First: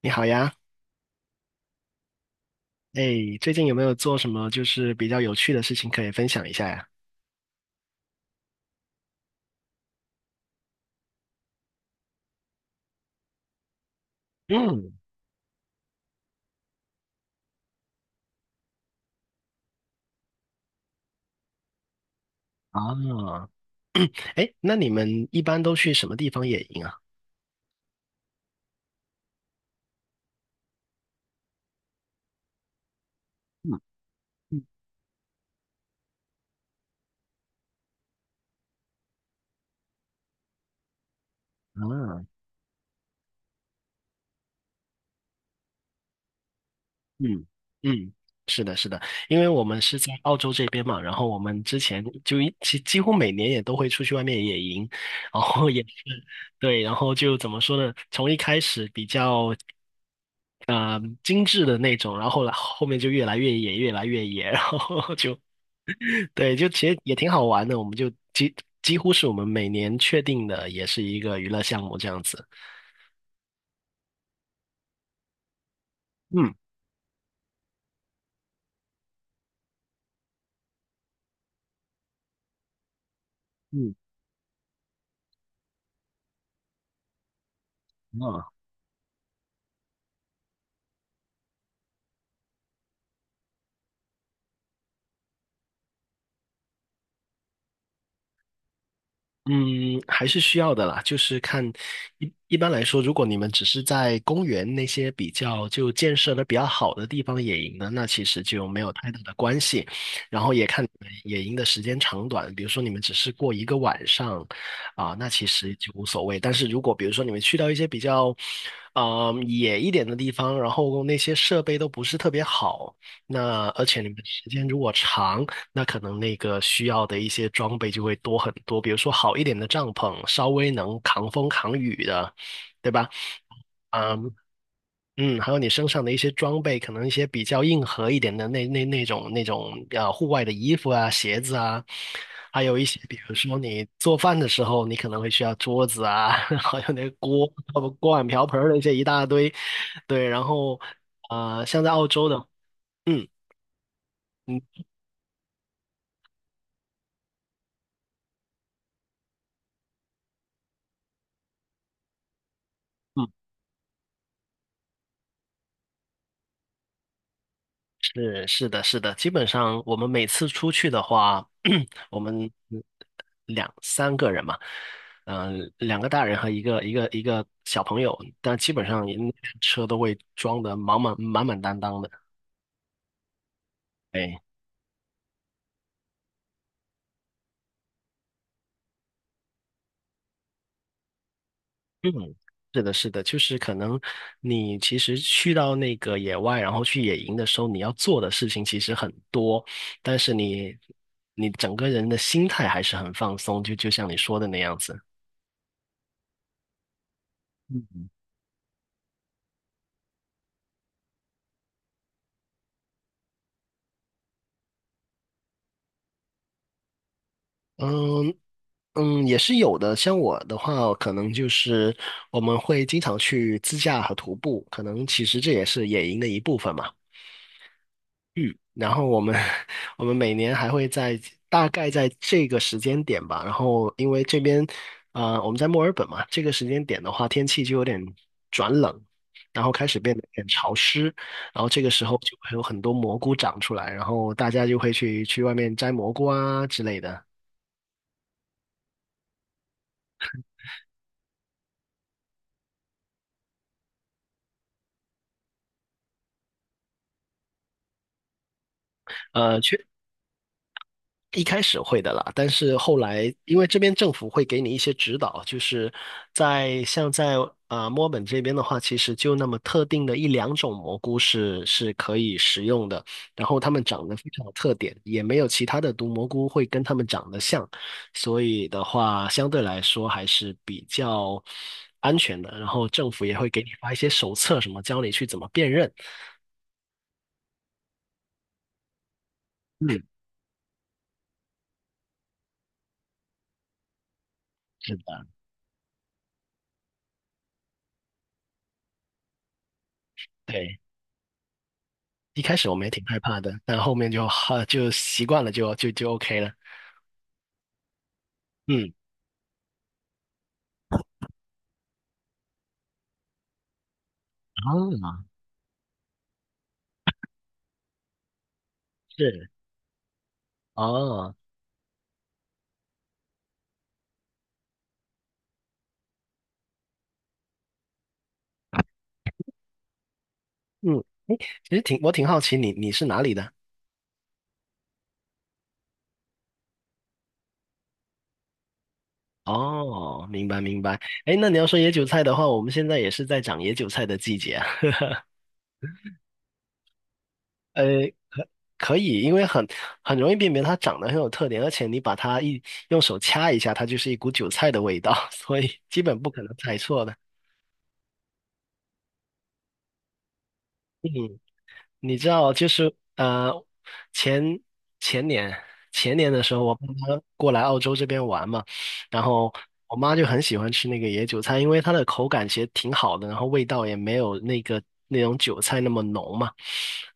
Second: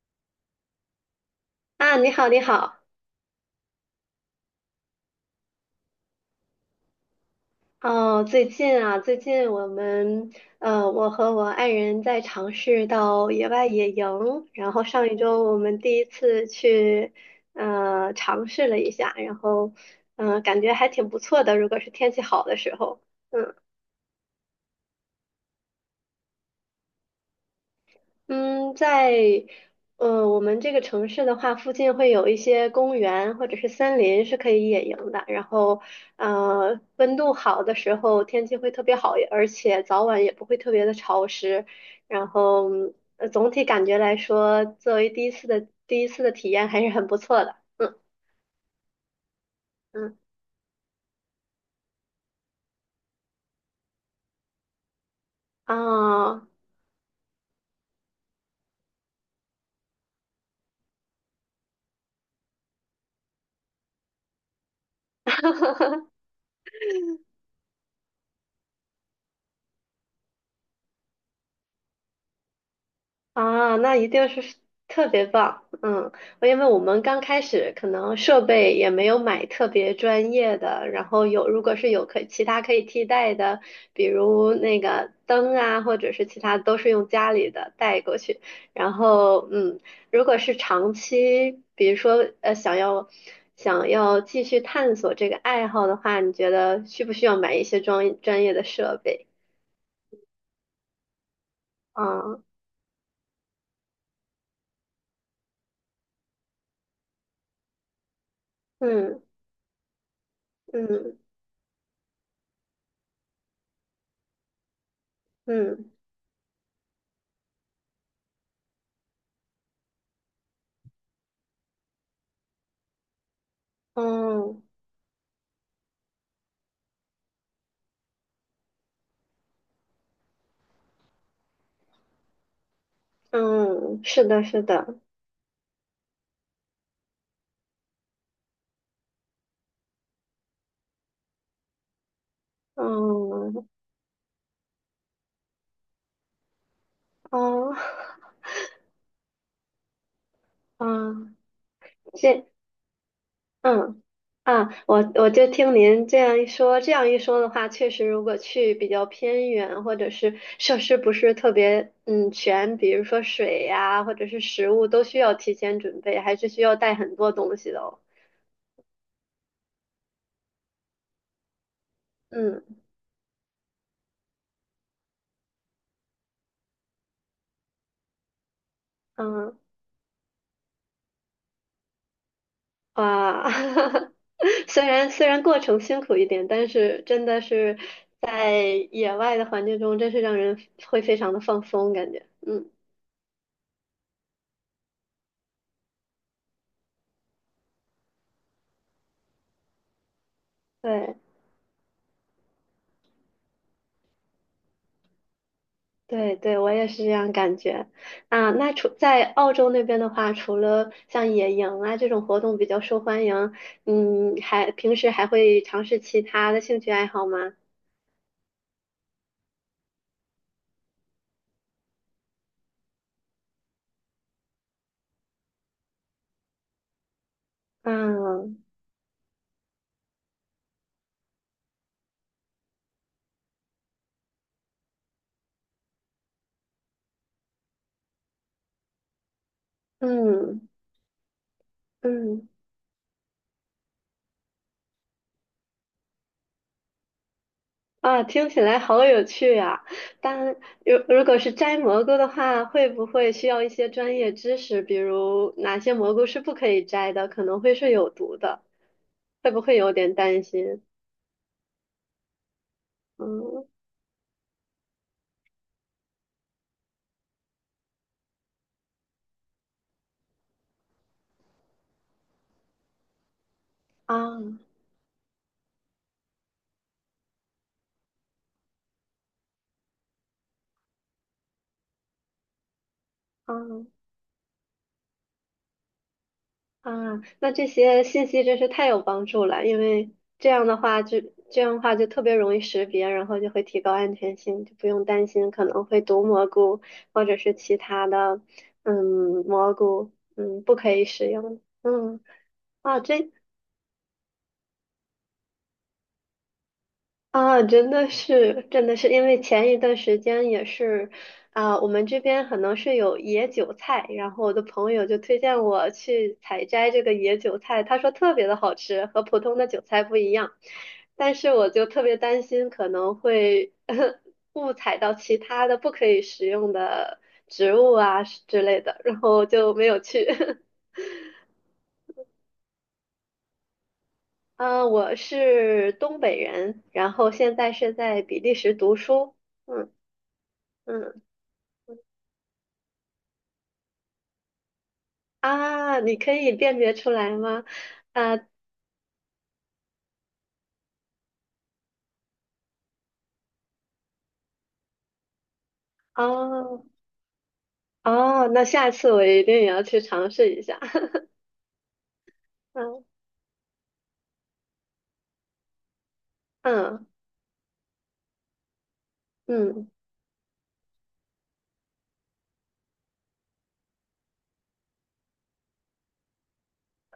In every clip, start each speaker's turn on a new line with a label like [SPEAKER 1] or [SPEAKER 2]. [SPEAKER 1] 你好呀。
[SPEAKER 2] 啊，你好，你好。
[SPEAKER 1] 哎，最近有没有做什么就是比较有趣的事情可以分享一下呀？
[SPEAKER 2] 哦，最近啊，最近我们呃，我和我爱人在尝试到野外野营，然后
[SPEAKER 1] 嗯。
[SPEAKER 2] 上一周我们第一次去尝试了一下，然后感觉还挺不错的，如果是天气好的时候，
[SPEAKER 1] 啊。
[SPEAKER 2] 嗯。
[SPEAKER 1] 哎，那你们一般都去什么地方野营啊？
[SPEAKER 2] 嗯，在我们这个城市的话，附近会有一些公园或者是
[SPEAKER 1] 嗯。
[SPEAKER 2] 森林是可以野营的。然后，温度好的时候，天气会特别好，而且早晚也不会特别的潮湿。
[SPEAKER 1] 啊。
[SPEAKER 2] 然后，总体感觉来说，作为第一次的体验还是很不
[SPEAKER 1] 嗯
[SPEAKER 2] 错的。嗯。
[SPEAKER 1] 嗯，是的，是的，因为我们是在
[SPEAKER 2] 嗯。
[SPEAKER 1] 澳洲这边嘛，然后我们之前就几乎每年也都会出去外面野营，然后
[SPEAKER 2] 啊。
[SPEAKER 1] 也是
[SPEAKER 2] 哦。
[SPEAKER 1] 对，然后就怎么说呢？从一开始比较精致的那种，然后后来后面就越来越野，越来越野，然后就对，就其实也挺好玩的，我们几乎是我们每年确定的，也是一个娱乐项目这样子。
[SPEAKER 2] 啊，那一定是特别棒，嗯，
[SPEAKER 1] 嗯
[SPEAKER 2] 因为我们刚开始可能设备也没有买特别专业的，然后如果是有其他可以替代的，
[SPEAKER 1] 嗯。
[SPEAKER 2] 比如那个灯啊，或者是其他都是用家里的带过去，
[SPEAKER 1] 嗯
[SPEAKER 2] 然后如果是长期，比如说想要继续探索这个爱好的话，你觉得需不需要买一些专业的设备？
[SPEAKER 1] 嗯，还是需要的啦，就是看
[SPEAKER 2] 啊，
[SPEAKER 1] 一般来说，如果你们只是在公园那些比较就建设的比较好的地方野营呢，那其实就没有太大
[SPEAKER 2] 嗯。
[SPEAKER 1] 的关系。然后也看你们
[SPEAKER 2] 嗯。
[SPEAKER 1] 野营的时间长短，比如说你们只是过一个晚上啊，那其实就
[SPEAKER 2] 嗯。
[SPEAKER 1] 无所谓。但是如果比如说你们去到一些比较野一点的地方，然后那些设备都不是特别好，那而且你们时
[SPEAKER 2] 嗯。
[SPEAKER 1] 间如果长，那可能那个需要的一些装备就会多很多，比如说好一点的帐篷，稍微能扛风扛雨的，对吧？
[SPEAKER 2] 嗯，是
[SPEAKER 1] 嗯
[SPEAKER 2] 的，是的，
[SPEAKER 1] 嗯，还有你身上的一些装备，可能一些比较硬核一点的那种户外的衣服啊、鞋子啊，还有一些比如说
[SPEAKER 2] 嗯，
[SPEAKER 1] 你做饭的时候，你可能会需要桌子啊，还有那个锅、
[SPEAKER 2] 哦，
[SPEAKER 1] 锅碗瓢盆儿那些一大堆，对，然后
[SPEAKER 2] 嗯，
[SPEAKER 1] 像在澳洲的，
[SPEAKER 2] 这，
[SPEAKER 1] 嗯
[SPEAKER 2] 嗯，啊，
[SPEAKER 1] 嗯
[SPEAKER 2] 我就听您这样一说，这样一说的话，确实，如果去比较偏远，或者是设施不是特别全，比如说
[SPEAKER 1] 嗯。
[SPEAKER 2] 水呀、或者是食物，都需要提前准备，还是需要带很多东西的哦。
[SPEAKER 1] 是的，是的，基本上我们每次出去的话，我们
[SPEAKER 2] 嗯。
[SPEAKER 1] 两三个人嘛，两个大人和一个小朋友，但基本上也
[SPEAKER 2] 嗯。
[SPEAKER 1] 车都会装得满满当当的。
[SPEAKER 2] 哇。
[SPEAKER 1] 哎，
[SPEAKER 2] 虽然过程辛苦一点，但是真的是在野外的环境中，真是让人会非常的放松
[SPEAKER 1] 嗯，
[SPEAKER 2] 感觉。嗯，
[SPEAKER 1] 是的，是的，就是可能你其实去到那个野外，然后去野营的时候，你要做的事情其实很多，但是
[SPEAKER 2] 对
[SPEAKER 1] 你整个人的心态还是很放松，就像你说的那样子。
[SPEAKER 2] 对对，我也是这样感觉。啊，那除在澳洲那边的话，除了像野营啊这种活动比较受欢迎，嗯，还平时还会尝试其他的兴趣爱好吗？
[SPEAKER 1] 嗯。嗯，也是有的。像我的话，可能就是我们会经常去自驾和徒步，可能其实这也是野营的一部分嘛。
[SPEAKER 2] 嗯。
[SPEAKER 1] 然后我们 我们每年还会在大概在这个时间点吧，然后因为这边我们在墨尔本嘛，这个时间点的话，天气就有点转冷，然后开始变得有点
[SPEAKER 2] 嗯。
[SPEAKER 1] 潮湿，然后这个时候就
[SPEAKER 2] 嗯。
[SPEAKER 1] 会有很多蘑菇长出来，然后大家就会去外面摘蘑菇啊之类的。
[SPEAKER 2] 啊，听起来好有趣呀！但如果是摘蘑菇的话，会不会需要一些专业知识？比如哪些蘑菇是不可以摘的，可能会是有毒的，会
[SPEAKER 1] 呃，
[SPEAKER 2] 不会
[SPEAKER 1] 去。
[SPEAKER 2] 有点担心？
[SPEAKER 1] 一开始会的啦，但是后来因为
[SPEAKER 2] 嗯。
[SPEAKER 1] 这边政府会给你一些指导，就是在墨尔本这边的话，其实就那么特定的一两种蘑菇是可以食用的，然后它们长得非
[SPEAKER 2] 啊。
[SPEAKER 1] 常有特点，也没有其他的毒蘑菇会跟它们长得像，所以的话相对来说还是比较安全的。然后政府也会
[SPEAKER 2] 啊。
[SPEAKER 1] 给你发一些手册，什么教你去怎么辨认。
[SPEAKER 2] 啊，那这些信息真是太有帮助了，因
[SPEAKER 1] 嗯，
[SPEAKER 2] 为这样的话就这样的话就特别容易识别，然后就会提高安全性，就不
[SPEAKER 1] 是
[SPEAKER 2] 用
[SPEAKER 1] 的，
[SPEAKER 2] 担心可能会毒蘑菇或者是其他的，嗯，蘑菇，嗯，不
[SPEAKER 1] 对。
[SPEAKER 2] 可以使用。嗯，
[SPEAKER 1] 一开始我们也
[SPEAKER 2] 啊，
[SPEAKER 1] 挺害
[SPEAKER 2] 这，
[SPEAKER 1] 怕的，但后面就习惯了就 OK 了。
[SPEAKER 2] 啊，真的是，真
[SPEAKER 1] 嗯，
[SPEAKER 2] 的是，因为前一段时间也是，啊、我们这边可能是有野韭菜，然后我的朋友就
[SPEAKER 1] 啊，
[SPEAKER 2] 推荐我去采摘这个野韭菜，他说特别的好吃，和普
[SPEAKER 1] 是
[SPEAKER 2] 通的韭菜不一样，
[SPEAKER 1] 哦，
[SPEAKER 2] 但是我就特别担心可能会 误采到其他的不可以食用的植物啊之类的，然后就没有去。
[SPEAKER 1] 嗯，其实我挺好奇你是哪里的？
[SPEAKER 2] 啊，我是东北人，然后现在是在比利时读书。嗯。
[SPEAKER 1] 哦，明白明白。
[SPEAKER 2] 嗯，
[SPEAKER 1] 哎，那你要说野韭菜的话，我们现在也是在长野韭菜的季节啊。
[SPEAKER 2] 啊，你可以辨别出来吗？
[SPEAKER 1] 呃，
[SPEAKER 2] 啊，
[SPEAKER 1] 可以，因为很容易辨别它长得很有特点，而且你把它用手掐一下，它就是一股韭菜的味道，所以基本不可能猜
[SPEAKER 2] 哦。
[SPEAKER 1] 错的。
[SPEAKER 2] 哦，那下次我一定也要去尝试一下。
[SPEAKER 1] 嗯。你知道，就是
[SPEAKER 2] 嗯。
[SPEAKER 1] 前前年前年的时候，我爸
[SPEAKER 2] 嗯。
[SPEAKER 1] 妈过来澳洲这边玩嘛，然后
[SPEAKER 2] 嗯，
[SPEAKER 1] 我妈就很喜欢吃那个野韭菜，因为它的口感其实挺好的，然后味道也没有那个那种韭菜那么浓嘛。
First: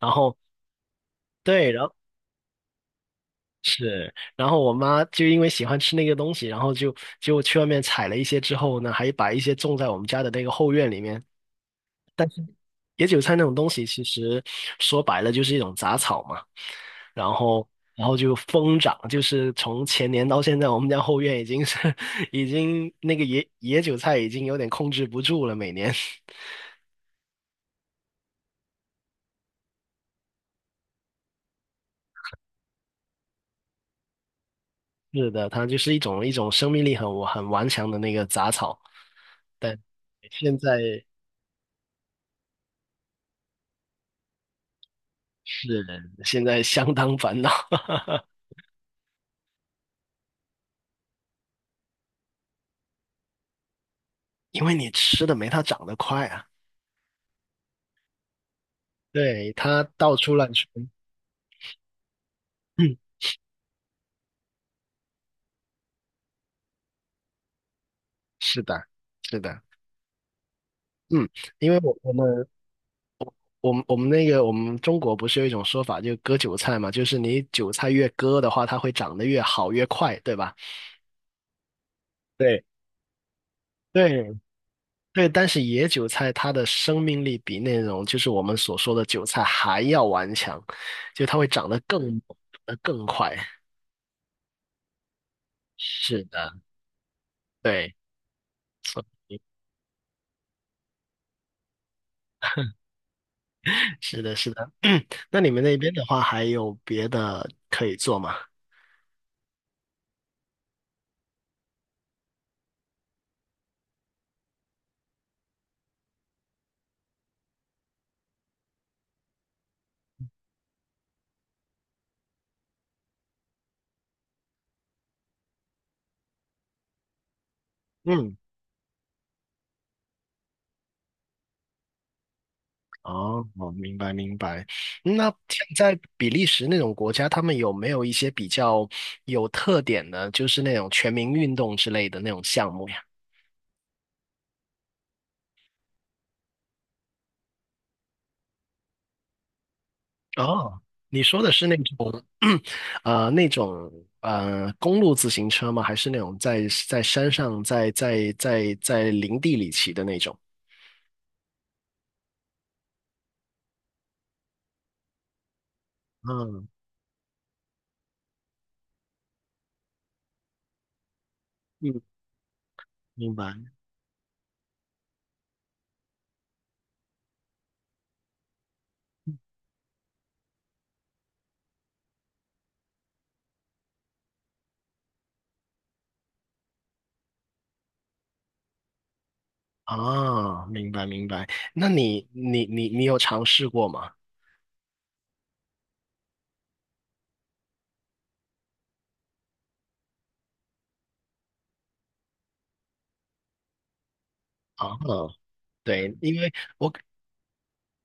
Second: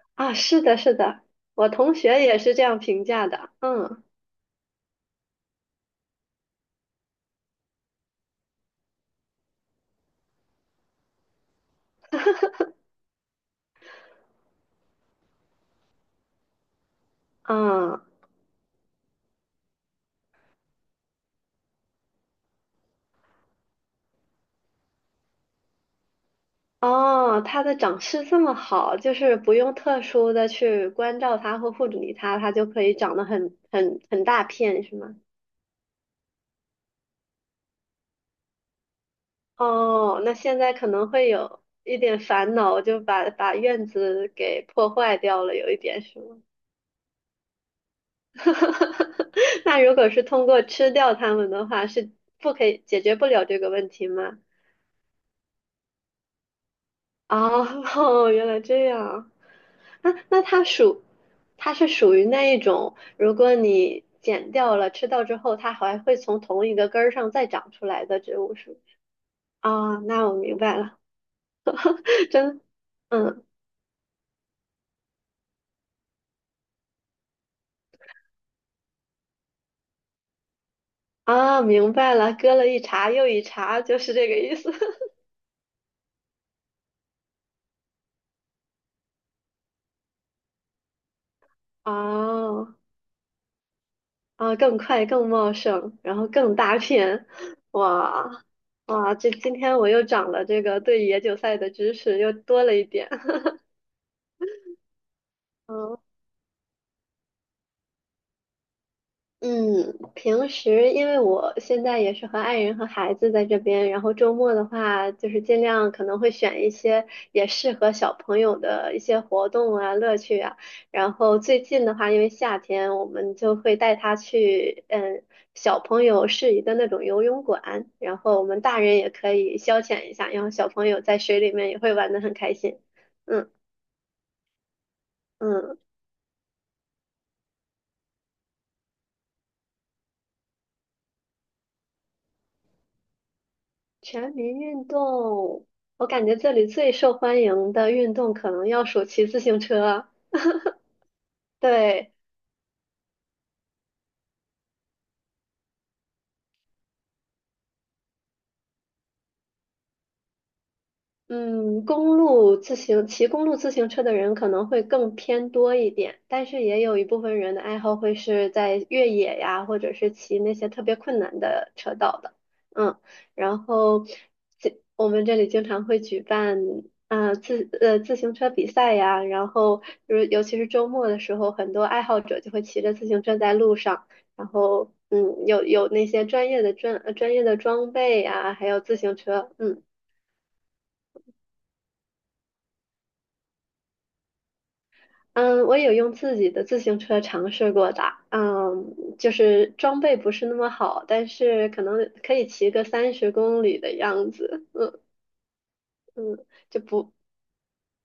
[SPEAKER 1] 然
[SPEAKER 2] 啊，
[SPEAKER 1] 后
[SPEAKER 2] 是的，是的，我
[SPEAKER 1] 对，然后
[SPEAKER 2] 同学也是这样评价的。嗯。
[SPEAKER 1] 是，然后我妈就因为喜欢吃那个东西，然后就去外面采了一些之后呢，还把一些种在我们家的那个后院里面。野韭菜那种东西，其实说白了就是一种杂草嘛，然后
[SPEAKER 2] 嗯。
[SPEAKER 1] 然后就疯长，就是从前年到现在，我们家后院已经是 已经那个野韭菜已经有点控制不住了，每年。
[SPEAKER 2] 哦，它的长势这么好，就是不用特殊的去关照它或护理它，它就可以长得很大片，是吗？
[SPEAKER 1] 是的，它就是一种生命力很顽强的那个杂草，但
[SPEAKER 2] 哦，那
[SPEAKER 1] 现
[SPEAKER 2] 现在可
[SPEAKER 1] 在
[SPEAKER 2] 能会有一点烦恼，就把院子给破坏掉了，
[SPEAKER 1] 是
[SPEAKER 2] 有一点是吗？
[SPEAKER 1] 现在相当烦恼。
[SPEAKER 2] 那如果是通过吃掉它们的话，是不可以解决不了这个问题吗？
[SPEAKER 1] 因为你吃的没它长得快啊。
[SPEAKER 2] 哦，哦原来这样。
[SPEAKER 1] 对，它到
[SPEAKER 2] 那
[SPEAKER 1] 处
[SPEAKER 2] 那
[SPEAKER 1] 乱
[SPEAKER 2] 它
[SPEAKER 1] 窜。
[SPEAKER 2] 属，它是属于那一 种，
[SPEAKER 1] 嗯，
[SPEAKER 2] 如果你剪掉了吃掉之后，它还会从同一个根儿上再长出来的植物
[SPEAKER 1] 是
[SPEAKER 2] 树。
[SPEAKER 1] 的，是的。
[SPEAKER 2] 啊，那我明白了，
[SPEAKER 1] 嗯，因为
[SPEAKER 2] 真，嗯，
[SPEAKER 1] 我们我们中国不是有一种说法，就割韭菜嘛，就是你韭菜越割的话，它会长得越好越快，对吧？
[SPEAKER 2] 啊，明白了，割
[SPEAKER 1] 对，
[SPEAKER 2] 了一茬又一茬，就是
[SPEAKER 1] 对
[SPEAKER 2] 这个意思。
[SPEAKER 1] 对，但是野韭菜它的生命力比那种就是我们所说的韭菜还要顽强，就它会长得 更
[SPEAKER 2] 哦。
[SPEAKER 1] 呃更快。
[SPEAKER 2] 啊，更快、更茂盛，然
[SPEAKER 1] 是
[SPEAKER 2] 后
[SPEAKER 1] 的，
[SPEAKER 2] 更大片，
[SPEAKER 1] 对，
[SPEAKER 2] 哇。
[SPEAKER 1] 所
[SPEAKER 2] 哇！这
[SPEAKER 1] 以
[SPEAKER 2] 今天我又长了这个对野韭菜的知识，又多了一点。
[SPEAKER 1] 是的，是的。那你们那边的话，还有别的可以做吗？
[SPEAKER 2] 嗯，平时因为我现在也是和爱人和孩子在这边，然后周末的话，就是尽量可能会选一些也适合小朋友的一些活动啊、乐趣啊。然后最近的话，因为夏天，我们就会带他去小朋友适宜的那种游泳馆，然
[SPEAKER 1] 嗯。
[SPEAKER 2] 后我们大人也可以消遣一下，然后小朋友在水里面也会玩得很开心。
[SPEAKER 1] 哦，
[SPEAKER 2] 嗯。
[SPEAKER 1] 我明白明白。那像
[SPEAKER 2] 嗯。
[SPEAKER 1] 在比利时那种国家，他们有没有一些比较有特点的，就是那种全民运动之类的那种项目呀？
[SPEAKER 2] 全民运动，我感觉这里最受欢迎的运动可能要数骑自行车。
[SPEAKER 1] 哦，你说的是那
[SPEAKER 2] 对，
[SPEAKER 1] 种，那种公路自行车吗？还是那种在山上在林地里骑的那种？
[SPEAKER 2] 嗯，公路自行骑公路自行车的人可能会更偏多一点，但是
[SPEAKER 1] 嗯
[SPEAKER 2] 也有一部分人的爱好会是在越野呀，或者是骑那些特别困难的车
[SPEAKER 1] 嗯，
[SPEAKER 2] 道的。嗯，
[SPEAKER 1] 明白。
[SPEAKER 2] 然后这我们这里经常会举办啊、自行车比赛呀，然后就是尤其是周末的时候，很多爱好者就会骑着自行车在路上，然后有那些专业的专业的装备呀，还有自行车，嗯。
[SPEAKER 1] 啊，明白明白。那你有尝试过吗？
[SPEAKER 2] 嗯，我有用自己的自行车尝试过的，嗯，就是装备不是那么好，但是可能可以骑个30公里的样子，
[SPEAKER 1] 啊，
[SPEAKER 2] 嗯。
[SPEAKER 1] 对，因
[SPEAKER 2] 嗯，
[SPEAKER 1] 为
[SPEAKER 2] 就
[SPEAKER 1] 我
[SPEAKER 2] 不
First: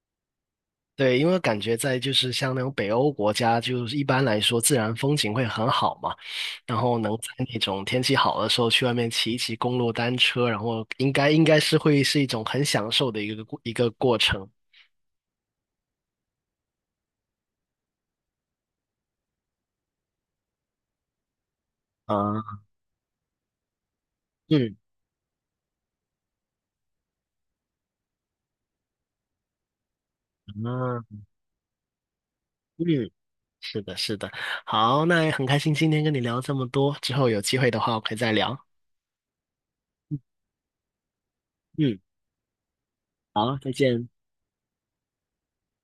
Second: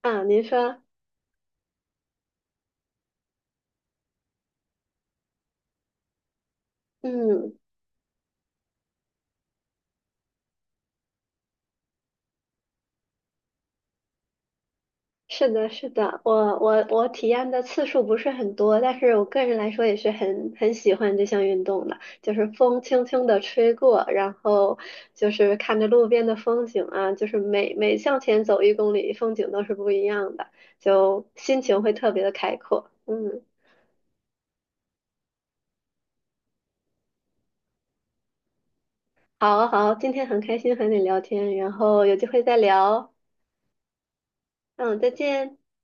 [SPEAKER 2] 啊，您说，
[SPEAKER 1] 对，因为感觉在就是像那种北欧国家，就是一般来说自然风景会很好嘛，然后能在
[SPEAKER 2] 嗯。
[SPEAKER 1] 那种天气好的时候去外面骑一骑公路单车，然后应该是会是一种很享受的一个过程。
[SPEAKER 2] 是的，是的，我体验的次数不是很多，但是我个人来说也是很喜欢这项运动的，就是
[SPEAKER 1] 啊，
[SPEAKER 2] 风轻轻的吹过，然
[SPEAKER 1] 嗯
[SPEAKER 2] 后就是看着路边的风景啊，就是每每向前走1公里，风景都是不一样的，
[SPEAKER 1] 啊，
[SPEAKER 2] 就心情会特别的开阔。
[SPEAKER 1] 嗯，
[SPEAKER 2] 嗯，
[SPEAKER 1] 是的，是的。好，那也很开心今天跟你聊这么多，之后有机会的话我可以再聊。
[SPEAKER 2] 好好，今天很开心和你聊天，然
[SPEAKER 1] 嗯，
[SPEAKER 2] 后有机会再聊。
[SPEAKER 1] 好，再见。
[SPEAKER 2] 嗯，再见。